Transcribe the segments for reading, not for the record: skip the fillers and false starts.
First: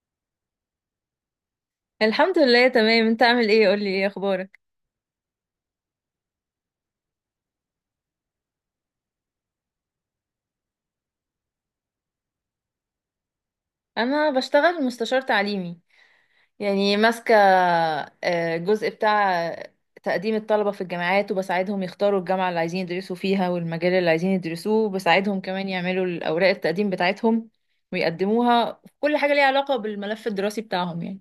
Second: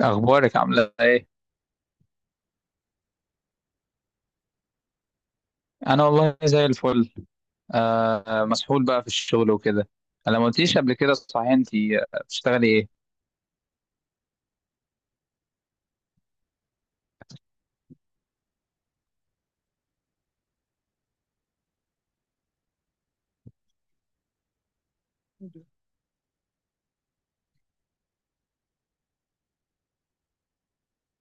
أخبارك عاملة إيه؟ الحمد لله، تمام. انت عامل ايه؟ قولي، ايه اخبارك؟ أنا والله زي الفل. آه، مسحول بقى في الشغل وكده. أنا ما قلتليش قبل كده، صحيح أنت بتشتغلي إيه؟ انا بشتغل مستشار تعليمي، يعني ماسكه جزء بتاع تقديم الطلبه في الجامعات، وبساعدهم يختاروا الجامعه اللي عايزين يدرسوا فيها والمجال اللي عايزين يدرسوه، وبساعدهم كمان يعملوا الاوراق التقديم بتاعتهم ويقدموها في كل حاجه ليها علاقه بالملف الدراسي بتاعهم يعني.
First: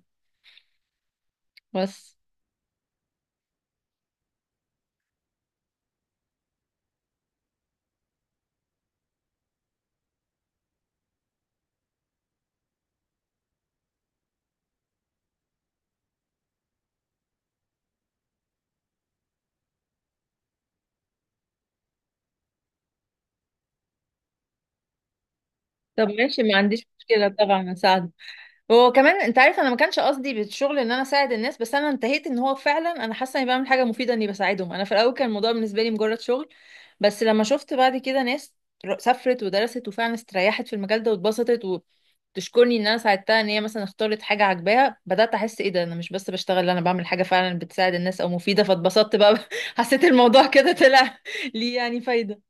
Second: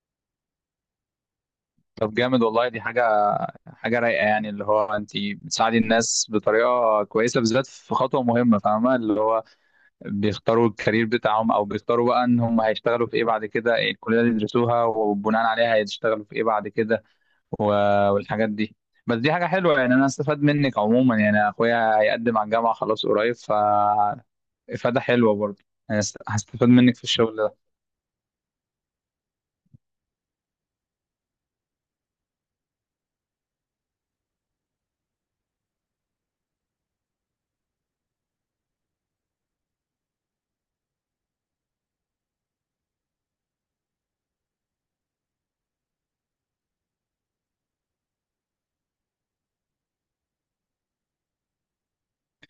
طب بس. جامد والله، دي حاجة رايقة يعني، اللي هو أنت بتساعدي الناس بطريقة كويسة، بالذات في خطوة مهمة، فاهمة؟ اللي هو بيختاروا الكارير بتاعهم، او بيختاروا بقى ان هم هيشتغلوا في ايه بعد كده، إيه الكليه اللي يدرسوها وبناء عليها هيشتغلوا في ايه بعد كده والحاجات دي. بس دي حاجه حلوه يعني، انا استفاد منك عموما، يعني اخويا هيقدم على الجامعه خلاص قريب، ف افاده حلوه برضه، يعني طب ماشي، ما هستفاد عنديش منك في مشكله الشغل ده. طبعا، هساعدك. وكمان انت عارف، انا ما كانش قصدي بالشغل ان انا اساعد الناس، بس انا انتهيت ان هو فعلا انا حاسه اني بعمل حاجه مفيده اني بساعدهم. انا في الاول كان الموضوع بالنسبه لي مجرد شغل، بس لما شفت بعد كده ناس سافرت ودرست وفعلا استريحت في المجال ده واتبسطت، وتشكرني ان انا ساعدتها ان هي مثلا اختارت حاجه عاجباها، بدات احس ايه ده، انا مش بس بشتغل، لا، انا بعمل حاجه فعلا بتساعد الناس او مفيده، فاتبسطت بقى حسيت الموضوع كده طلع ليه يعني فايده.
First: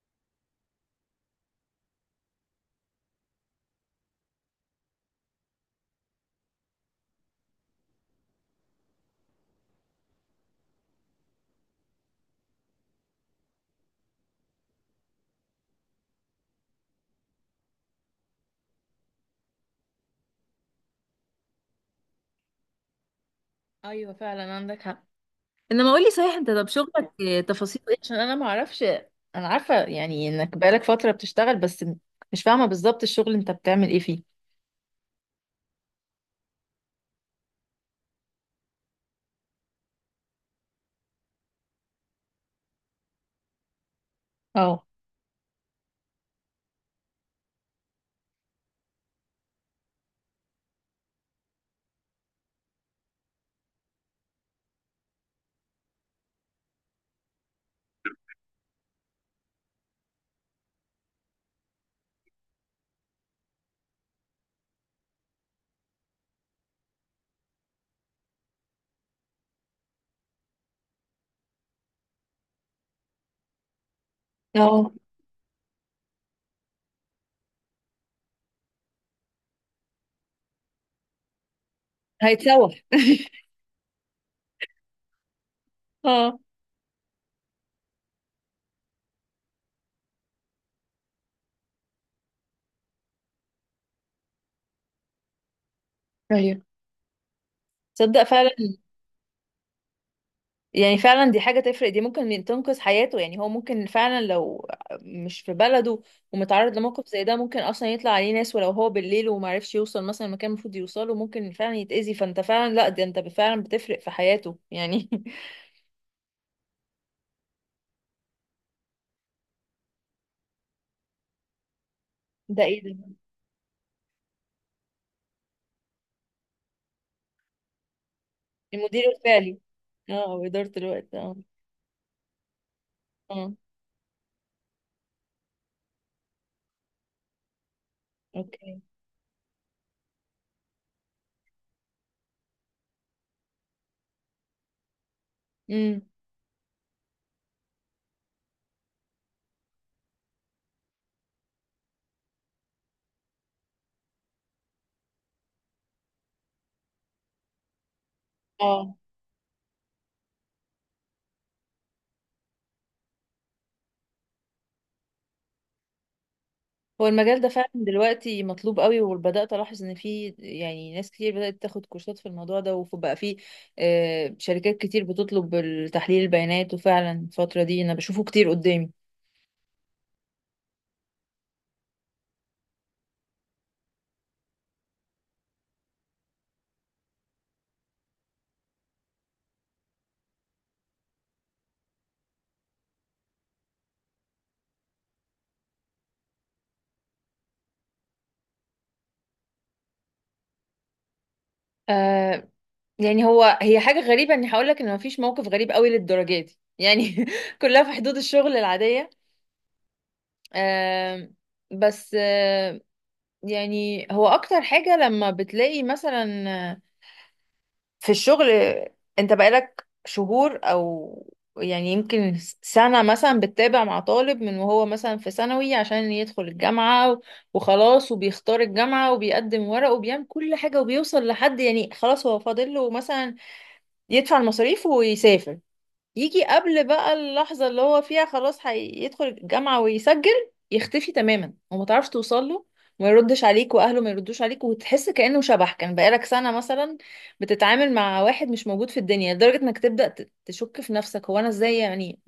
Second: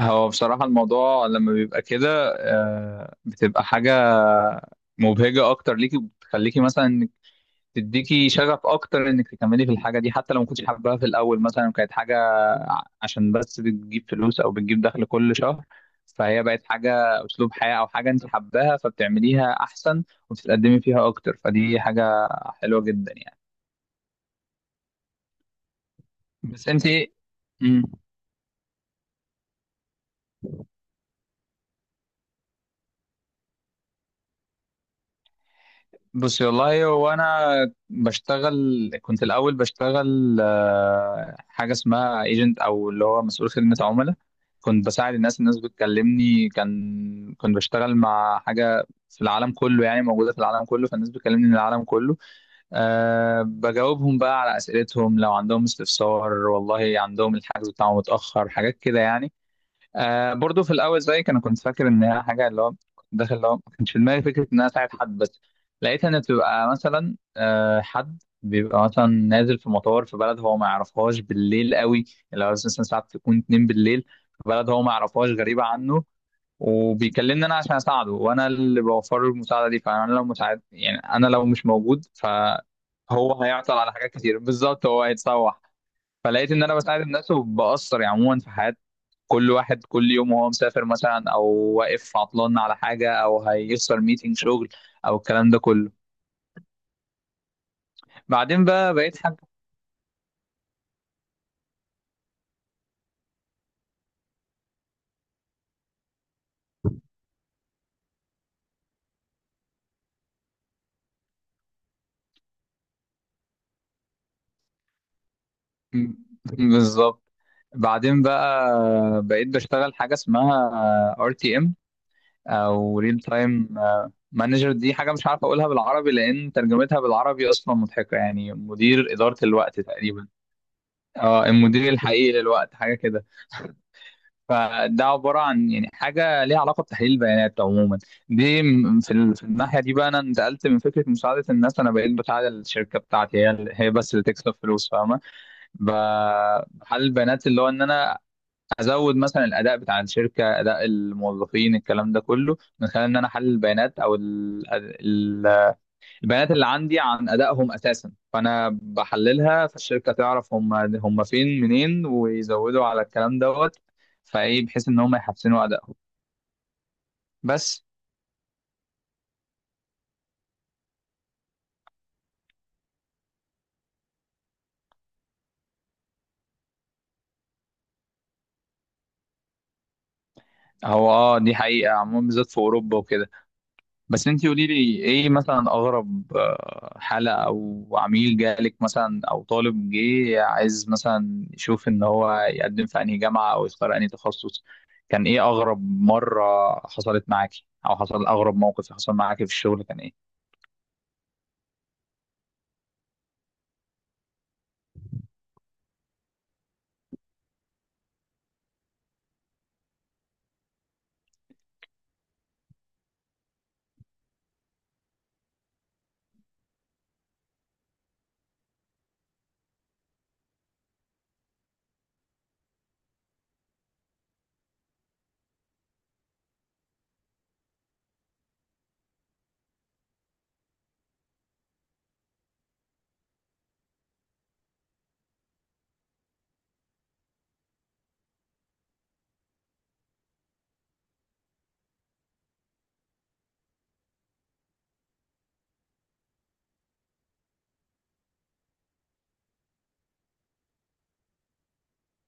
هو بصراحه الموضوع لما بيبقى كده، آه، بتبقى حاجه مبهجه اكتر ليكي، بتخليكي مثلا تديكي شغف اكتر انك تكملي في الحاجه دي، حتى لو ما كنتش حاباها في الاول، مثلا كانت حاجه عشان بس بتجيب فلوس او بتجيب دخل كل شهر، فهي بقت حاجه، اسلوب حياه، او حاجه انت حباها فبتعمليها احسن وبتتقدمي فيها اكتر، فدي حاجه حلوه جدا يعني. ايوه فعلا، عندك حق. انما قولي صحيح انت، طب بس انت شغلك إيه؟ تفاصيل مم. ايه؟ عشان انا ما اعرفش. انا عارفة يعني انك بقالك فترة بتشتغل، بس مش فاهمة بالظبط الشغل انت بتعمل ايه فيه. بصي والله، هو انا بشتغل، كنت الاول بشتغل حاجه اسمها ايجنت، او اللي هو مسؤول خدمه عملاء، اه. كنت بساعد الناس بتكلمني، كنت بشتغل مع حاجه في العالم كله، يعني موجوده في العالم كله، فالناس بتكلمني من العالم كله. بجاوبهم بقى على اسئلتهم لو عندهم استفسار، والله عندهم الحجز بتاعهم متاخر، حاجات كده يعني. آه، برضو في الاول زيك انا كنت فاكر ان هي حاجه، اللي هو كنت داخل اللي هو ما كانش في دماغي فكره ان انا اساعد حد. بس لقيت ان بتبقى مثلا حد بيبقى مثلا نازل في مطار في بلد هو ما يعرفهاش، بالليل قوي، اللي هو مثلا ساعات تكون 2 بالليل، في بلد هو اه، ما يعرفهاش، غريبه عنه، وبيكلمني انا عشان اساعده، وانا اللي بوفر له المساعده دي. فانا لو مساعد، يعني انا لو مش موجود هيتسوح. فهو هيعطل على حاجات كتير، بالظبط هو هيتسوح. اه. فلقيت ان انا بساعد الناس وبأثر يعني عموما في حياه كل واحد كل يوم، وهو مسافر مثلا، او واقف عطلان على حاجه، او هيخسر ميتنج شغل، او الكلام ده كله. ايوه، تصدق فعلا. بعدين بقى بقيت حاجه. يعني فعلا دي حاجة تفرق، دي ممكن تنقذ حياته يعني. هو ممكن فعلا لو مش في بلده ومتعرض لموقف زي ده، ممكن اصلا يطلع عليه ناس، ولو هو بالليل ومعرفش يوصل مثلا المكان المفروض يوصله، ممكن فعلا يتأذي، فانت فعلا لا، ده انت فعلا بتفرق في حياته يعني. بالظبط. بعدين بقى بقيت بشتغل حاجه اسمها RTM، ده ايه ده؟ او ريل تايم مانجر. دي حاجه مش عارف اقولها بالعربي، لان ترجمتها بالعربي اصلا مضحكه، يعني المدير مدير اداره الفعلي. الوقت اه، تقريبا. او اداره الوقت، اه. اه، المدير الحقيقي للوقت، حاجه كده. اه. فده عباره عن يعني حاجه ليها علاقه بتحليل البيانات عموما. دي اوكي. م- في ال- في الناحيه دي بقى انا انتقلت من فكره مساعده الناس، انا بقيت بساعد الشركه بتاعتي، هي بس اللي تكسب فلوس، فاهمه؟ امم. بحلل البيانات، اللي هو ان انا ازود مثلا الاداء بتاع الشركه، اداء الموظفين، الكلام ده كله، من خلال ان انا احلل البيانات او البيانات اللي عندي عن ادائهم اساسا، فانا اه. بحللها، فالشركه تعرف هم هم فين منين، ويزودوا على الكلام دوت فايه، بحيث ان هم يحسنوا ادائهم. هو المجال ده فعلا بس دلوقتي مطلوب قوي، وبدات الاحظ ان في يعني ناس كتير بدات تاخد كورسات في الموضوع ده، وبقى في آه شركات كتير بتطلب تحليل البيانات، وفعلا الفتره دي انا بشوفه كتير قدامي. هو دي حقيقه عموما، بالذات في اوروبا وكده. بس انتي قولي لي ايه مثلا اغرب حاله او عميل جالك مثلا، او طالب جه عايز مثلا يشوف ان هو يقدم في انهي جامعه، او يختار انهي تخصص، كان ايه اغرب مره حصلت معاكي، او حصل اغرب موقف حصل معاكي في الشغل، كان ايه؟ آه، يعني هو هي حاجه غريبه اني هقول لك ان مفيش موقف غريب قوي للدرجه دي يعني كلها في حدود الشغل العاديه. آه بس آه، يعني هو اكتر حاجة لما بتلاقي مثلا في الشغل، انت بقالك شهور او يعني يمكن سنة مثلا بتتابع مع طالب من وهو مثلا في ثانوي عشان يدخل الجامعة، وخلاص وبيختار الجامعة وبيقدم ورق وبيعمل كل حاجة وبيوصل لحد، يعني خلاص هو فاضل له مثلا يدفع المصاريف ويسافر، يجي قبل بقى اللحظة اللي هو فيها خلاص هيدخل الجامعة ويسجل، يختفي تماما وما تعرفش توصل له، وما يردش عليك واهله ما يردوش عليك، وتحس كأنه شبح. كان بقالك سنة مثلا بتتعامل مع واحد مش موجود في الدنيا، لدرجة انك تبدأ تشك في نفسك، هو انا ازاي يعني،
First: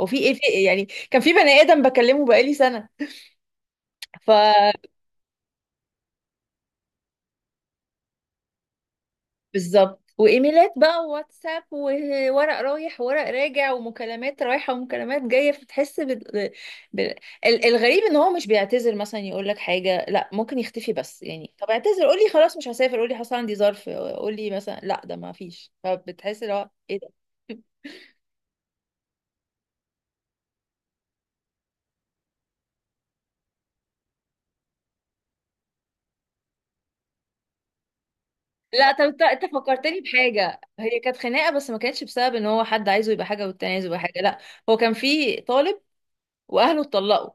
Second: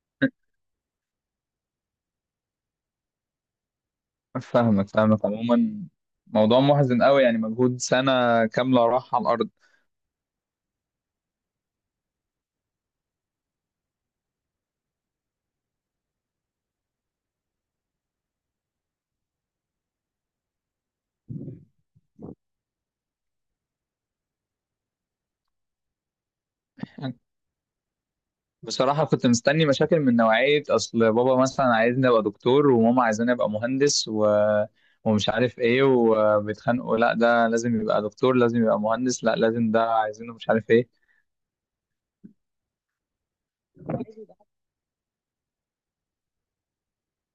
هو في ايه؟ في إيه؟ يعني كان في بني آدم بكلمه بقالي سنة، ف فاهمك فاهمك عموما، موضوع محزن قوي يعني، مجهود سنة كاملة راح على الأرض. بالظبط. وايميلات بقى وواتساب، وورق رايح وورق راجع، ومكالمات رايحه ومكالمات جايه، فتحس بال... الغريب ان هو مش بيعتذر مثلا، يقول لك حاجه، لا ممكن يختفي بس. يعني طب اعتذر، قول لي خلاص مش هسافر، قول لي حصل عندي ظرف، قول لي مثلا لا، ده ما فيش، فبتحس اللي هو ايه ده. بصراحة كنت مستني مشاكل من نوعية أصل بابا مثلا عايزني أبقى دكتور، وماما عايزاني أبقى مهندس، و... ومش عارف إيه، وبيتخانقوا، لا ده لازم يبقى دكتور، لازم يبقى لا طب، انت مهندس، لا انت لازم ده، فكرتني عايزينه مش بحاجه. عارف إيه. هي كانت خناقه بس ما كانتش بسبب ان هو حد عايزه يبقى حاجه والتاني عايزه يبقى حاجه، لا. هو كان في طالب واهله اتطلقوا،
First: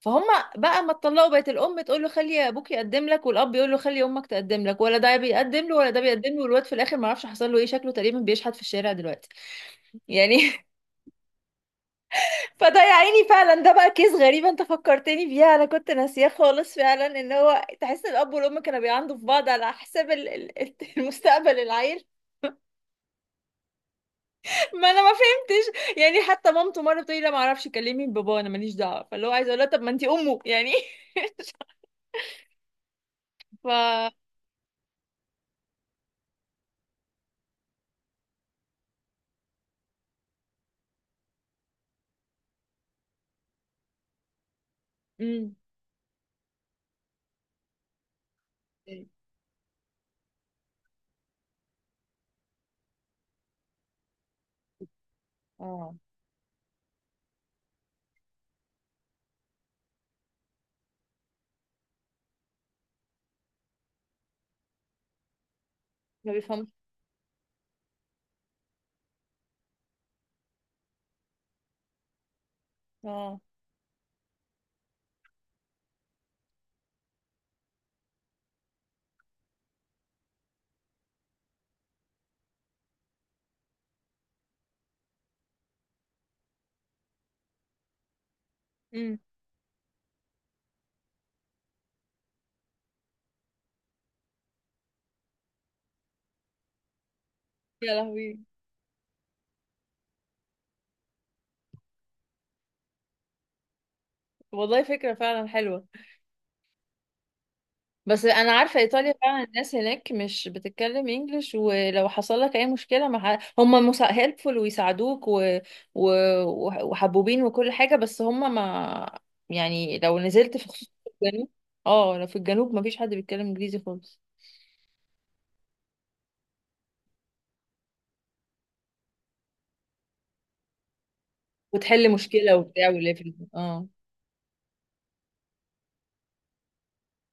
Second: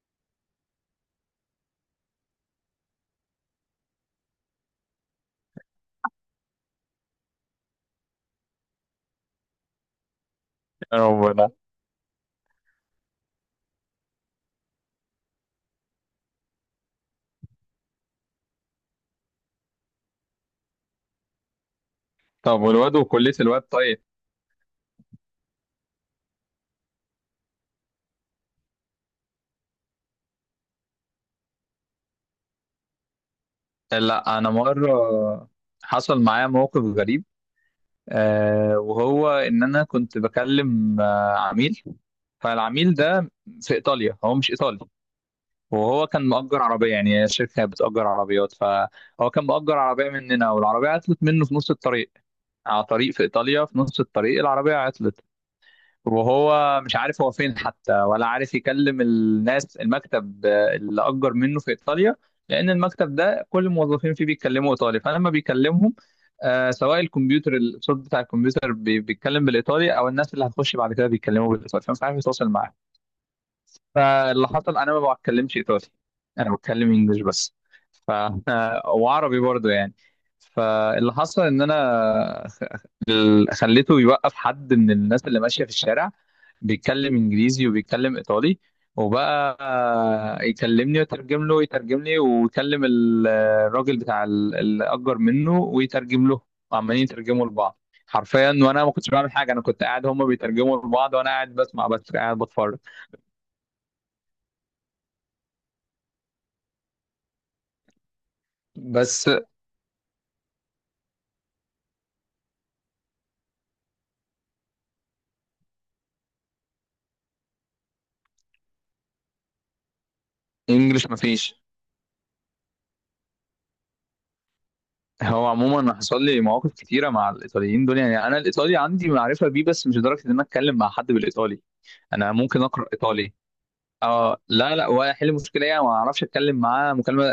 فهم بقى ما اتطلقوا بقت الام تقول له خلي ابوك يقدم لك، والاب يقول له خلي امك تقدم لك، ولا ده بيقدم له ولا ده بيقدم له، والواد في الاخر ما اعرفش حصل له ايه، شكله تقريبا بيشحت في الشارع دلوقتي يعني. يا ربنا. فده يا عيني فعلا، ده بقى كيس غريب، انت فكرتني بيها، انا كنت ناسياه خالص. فعلا ان هو تحس ان الاب والام كانوا بيعندوا في بعض على حساب المستقبل العيل. طب والواد، وكلية الواد طيب؟ ما انا ما فهمتش يعني، حتى مامته مره بتقولي لا ما اعرفش كلمي بابا، انا ماليش دعوه، فاللي هو عايزه اقول لها طب ما انت امه يعني. ف لا أنا مرة حصل معايا موقف غريب، آه، وهو إن أنا كنت بكلم عميل. فالعميل ده في ايطاليا، هو مش ايطالي، مم. وهو كان مأجر عربية، يعني الشركة بتأجر عربيات، فهو كان مأجر عربية مننا، والعربية عطلت منه في نص الطريق، على طريق في ايطاليا، في نص الطريق العربية عطلت، اه. وهو مش عارف هو فين حتى، ولا عارف يكلم الناس، المكتب اللي أجر منه في ايطاليا، لأن المكتب ده كل الموظفين فيه بيتكلموا ايطالي، فلما بيكلمهم ما بيفهمش. آه، سواء الكمبيوتر الصوت بتاع الكمبيوتر بيتكلم بالايطالي، او الناس اللي هتخش بعد كده بيتكلموا بالايطالي، فمش عارف يتواصل معاه. اه. فاللي حصل، انا ما بتكلمش ايطالي، انا بتكلم انجلش بس، ف وعربي برضو يعني. فاللي حصل ان انا خليته يوقف حد من الناس اللي ماشيه في الشارع، بيتكلم انجليزي وبيتكلم ايطالي، امم. وبقى يكلمني ويترجم له ويترجم لي، ويكلم الراجل بتاع اللي اجر منه ويترجم له، وعمالين يترجموا لبعض يا لهوي. حرفيا، وانا ما كنتش بعمل حاجه، انا كنت قاعد هما بيترجموا لبعض وانا قاعد بسمع بس، قاعد بتفرج. والله فكرة فعلا حلوة، بس انا عارفة ايطاليا بس فعلا الناس هناك مش بتتكلم انجلش، ولو حصل لك اي مشكلة مع هم هيلبفول ويساعدوك و... وحبوبين وكل حاجة، بس هم ما، يعني لو نزلت في خصوص انجلش في الجنوب، مفيش. اه لو في الجنوب ما فيش حد بيتكلم انجليزي خالص. هو عموما أنا حصل لي مواقف كتيره مع الايطاليين دول، يعني انا الايطالي عندي معرفه بيه، بس مش لدرجه ان انا اتكلم مع حد بالايطالي. وتحل انا مشكلة ممكن اقرا وبتاع ايطالي. وليفل، اه. اه لا لا، ولا احل مشكله يعني، ما اعرفش اتكلم معاه مكالمه،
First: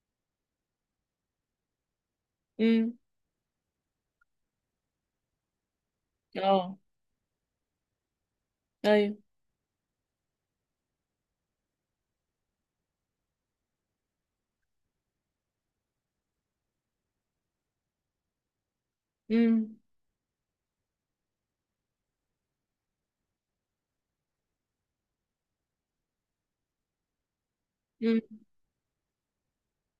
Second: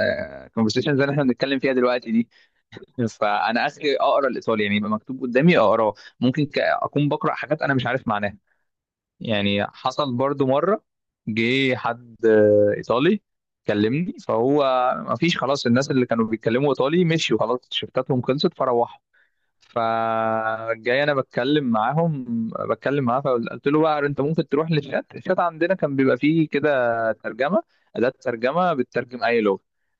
كونفرسيشن زي اللي احنا بنتكلم فيها دلوقتي دي. امم. فانا اخري اقرا الايطالي، يعني يبقى مكتوب قدامي اقراه، ممكن اه. اكون بقرا حاجات انا مش عارف معناها. ايوه. يعني حصل برضو مرة، جه حد إيطالي كلمني، فهو ما فيش خلاص، الناس اللي كانوا بيتكلموا إيطالي مشيوا خلاص، شفتاتهم خلصت فروحوا، امم. فجاي أنا بتكلم معاهم، بتكلم معاه، فقلت له بقى، أنت ممكن تروح للشات، الشات عندنا كان بيبقى فيه كده ترجمة، أداة امم. ترجمة بتترجم أي لغة.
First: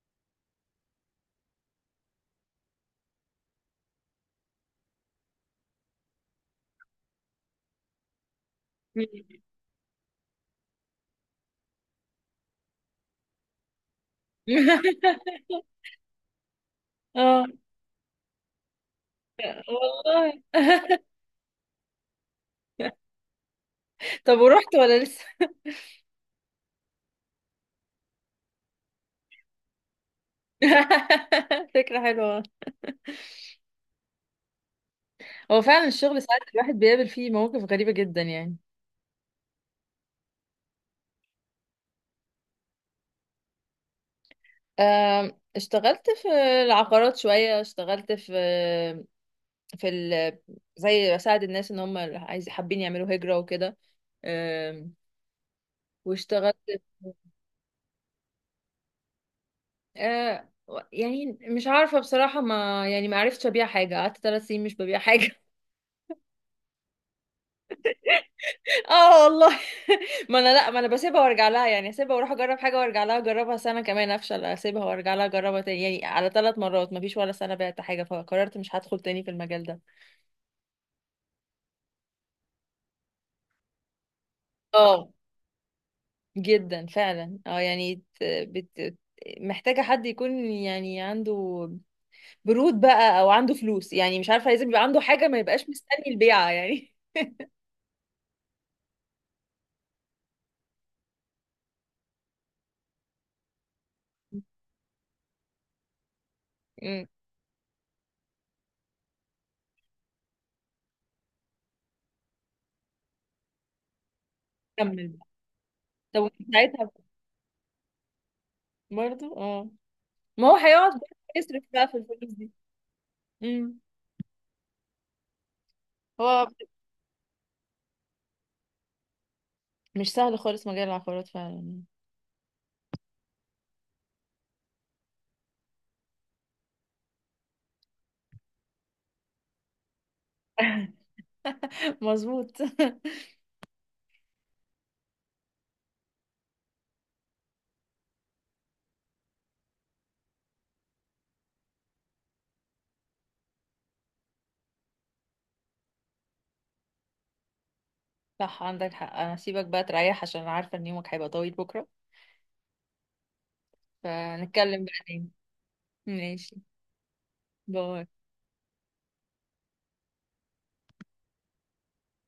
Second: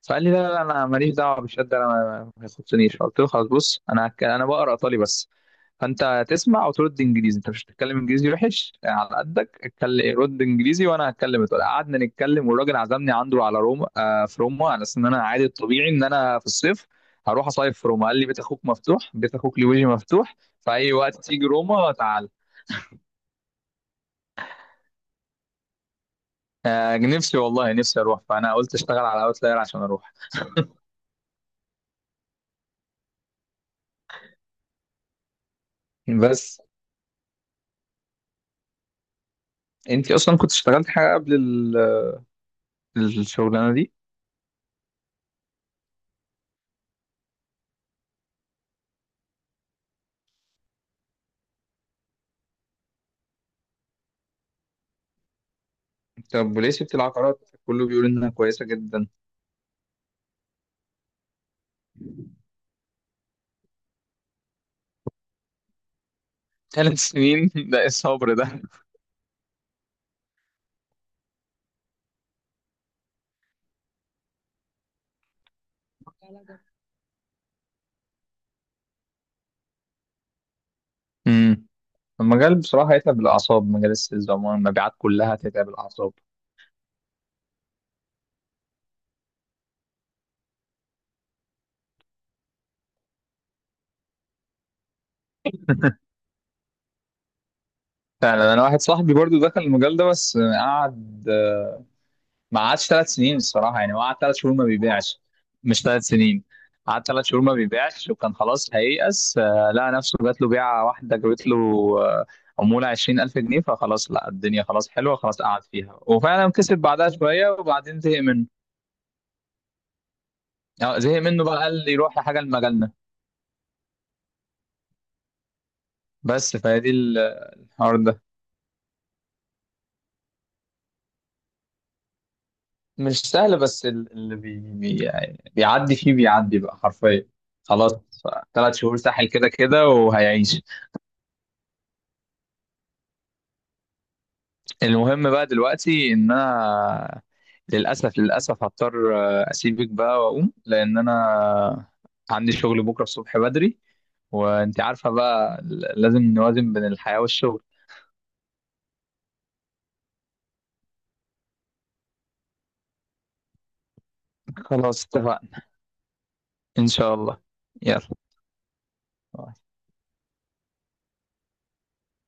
فقال لي لا لا لا، أنا ماليش دعوة بالشات، ما يخصنيش. قلت له خلاص، بص انا انا بقرا ايطالي بس، فانت تسمع وترد انجليزي، انت مش هتتكلم انجليزي وحش يعني، على قدك اتكلم، رد انجليزي وانا هتكلم ايطالي. قعدنا نتكلم، والراجل عزمني عنده على روما، آه، في روما، على اساس ان انا عادي الطبيعي ان انا في الصيف اه هروح اصيف في روما، قال لي بيت اخوك مفتوح، بيت اخوك لويجي مفتوح والله. في اي وقت تيجي روما تعال. طب ورحت ولا لسه؟ آه، نفسي والله نفسي اروح، فانا قلت اشتغل على اوتلاير عشان اروح. فكرة حلوة. هو فعلا الشغل ساعات بس الواحد بيقابل فيه مواقف غريبة جدا يعني. انت اصلا كنت اشتغلت حاجه قبل الشغلانه دي. آم، اشتغلت في العقارات شوية، اشتغلت في ال... زي بساعد الناس ان هم عايز حابين يعملوا هجرة وكده. آم، طب واشتغلت. وليه سبت العقارات؟ كله بيقول انها كويسه جدا. آه، يعني مش عارفة بصراحة، ما يعني ما عرفتش ابيع حاجة، قعدت 3 سنين مش ببيع حاجة. 3 سنين ده ايه الصبر ده؟ اه والله. ما انا لا، ما انا بسيبها وارجع لها يعني، اسيبها واروح اجرب حاجه وارجع لها، اجربها سنه كمان افشل، اسيبها وارجع لها اجربها تاني، يعني على 3 مرات ما فيش ولا سنه بعت حاجه، فقررت مش هدخل تاني في المجال ده. امم. المجال بصراحه هيتعب الاعصاب، مجال السيلز عموما، المبيعات اه. كلها هتتعب الاعصاب. جدا فعلا، اه. يعني محتاجه حد يكون يعني عنده برود بقى او عنده فلوس، يعني مش عارفه، لازم يبقى عنده حاجه ما يبقاش مستني البيعه يعني. فعلا، انا واحد صاحبي برضو دخل المجال ده بس قعد، ما قعدش 3 سنين الصراحه، يعني هو قعد 3 شهور ما بيبيعش، مش 3 سنين، امم. قعد ثلاث شهور ما بيبيعش، وكان خلاص هييأس، لقى نفسه جات له بيعه واحده، جابت له آه، عموله 20,000 جنيه، فخلاص لا، الدنيا خلاص كمل حلوه، بقى. خلاص قعد فيها، طب وفي وفعلا كسب ساعتها بعدها شويه وبعدين زهق منه. برضه اه، ما هو هيقعد بقى زهق منه بقى يصرف قال بقى لي في روح الفلوس لحاجه، دي. لمجالنا. امم. هو بس فهي دي الحوار ده مش سهل خالص مجال العقارات فعلا. مش سهل، بس اللي بي بي يعني بيعدي فيه، بيعدي بقى حرفيا، خلاص 3 شهور ساحل كده كده، وهيعيش. مظبوط. المهم بقى دلوقتي ان انا للاسف للاسف هضطر اسيبك بقى واقوم، لان انا عندي شغل بكره الصبح بدري، وانت عارفه بقى، لازم نوازن بين الحياه والشغل. صح عندك حق، انا سيبك بقى تريح، عشان أنا عارفة ان يومك هيبقى طويل بكرة. فنتكلم خلاص بعدين. اتفقنا. ماشي. ان شاء الله. باي. يلا.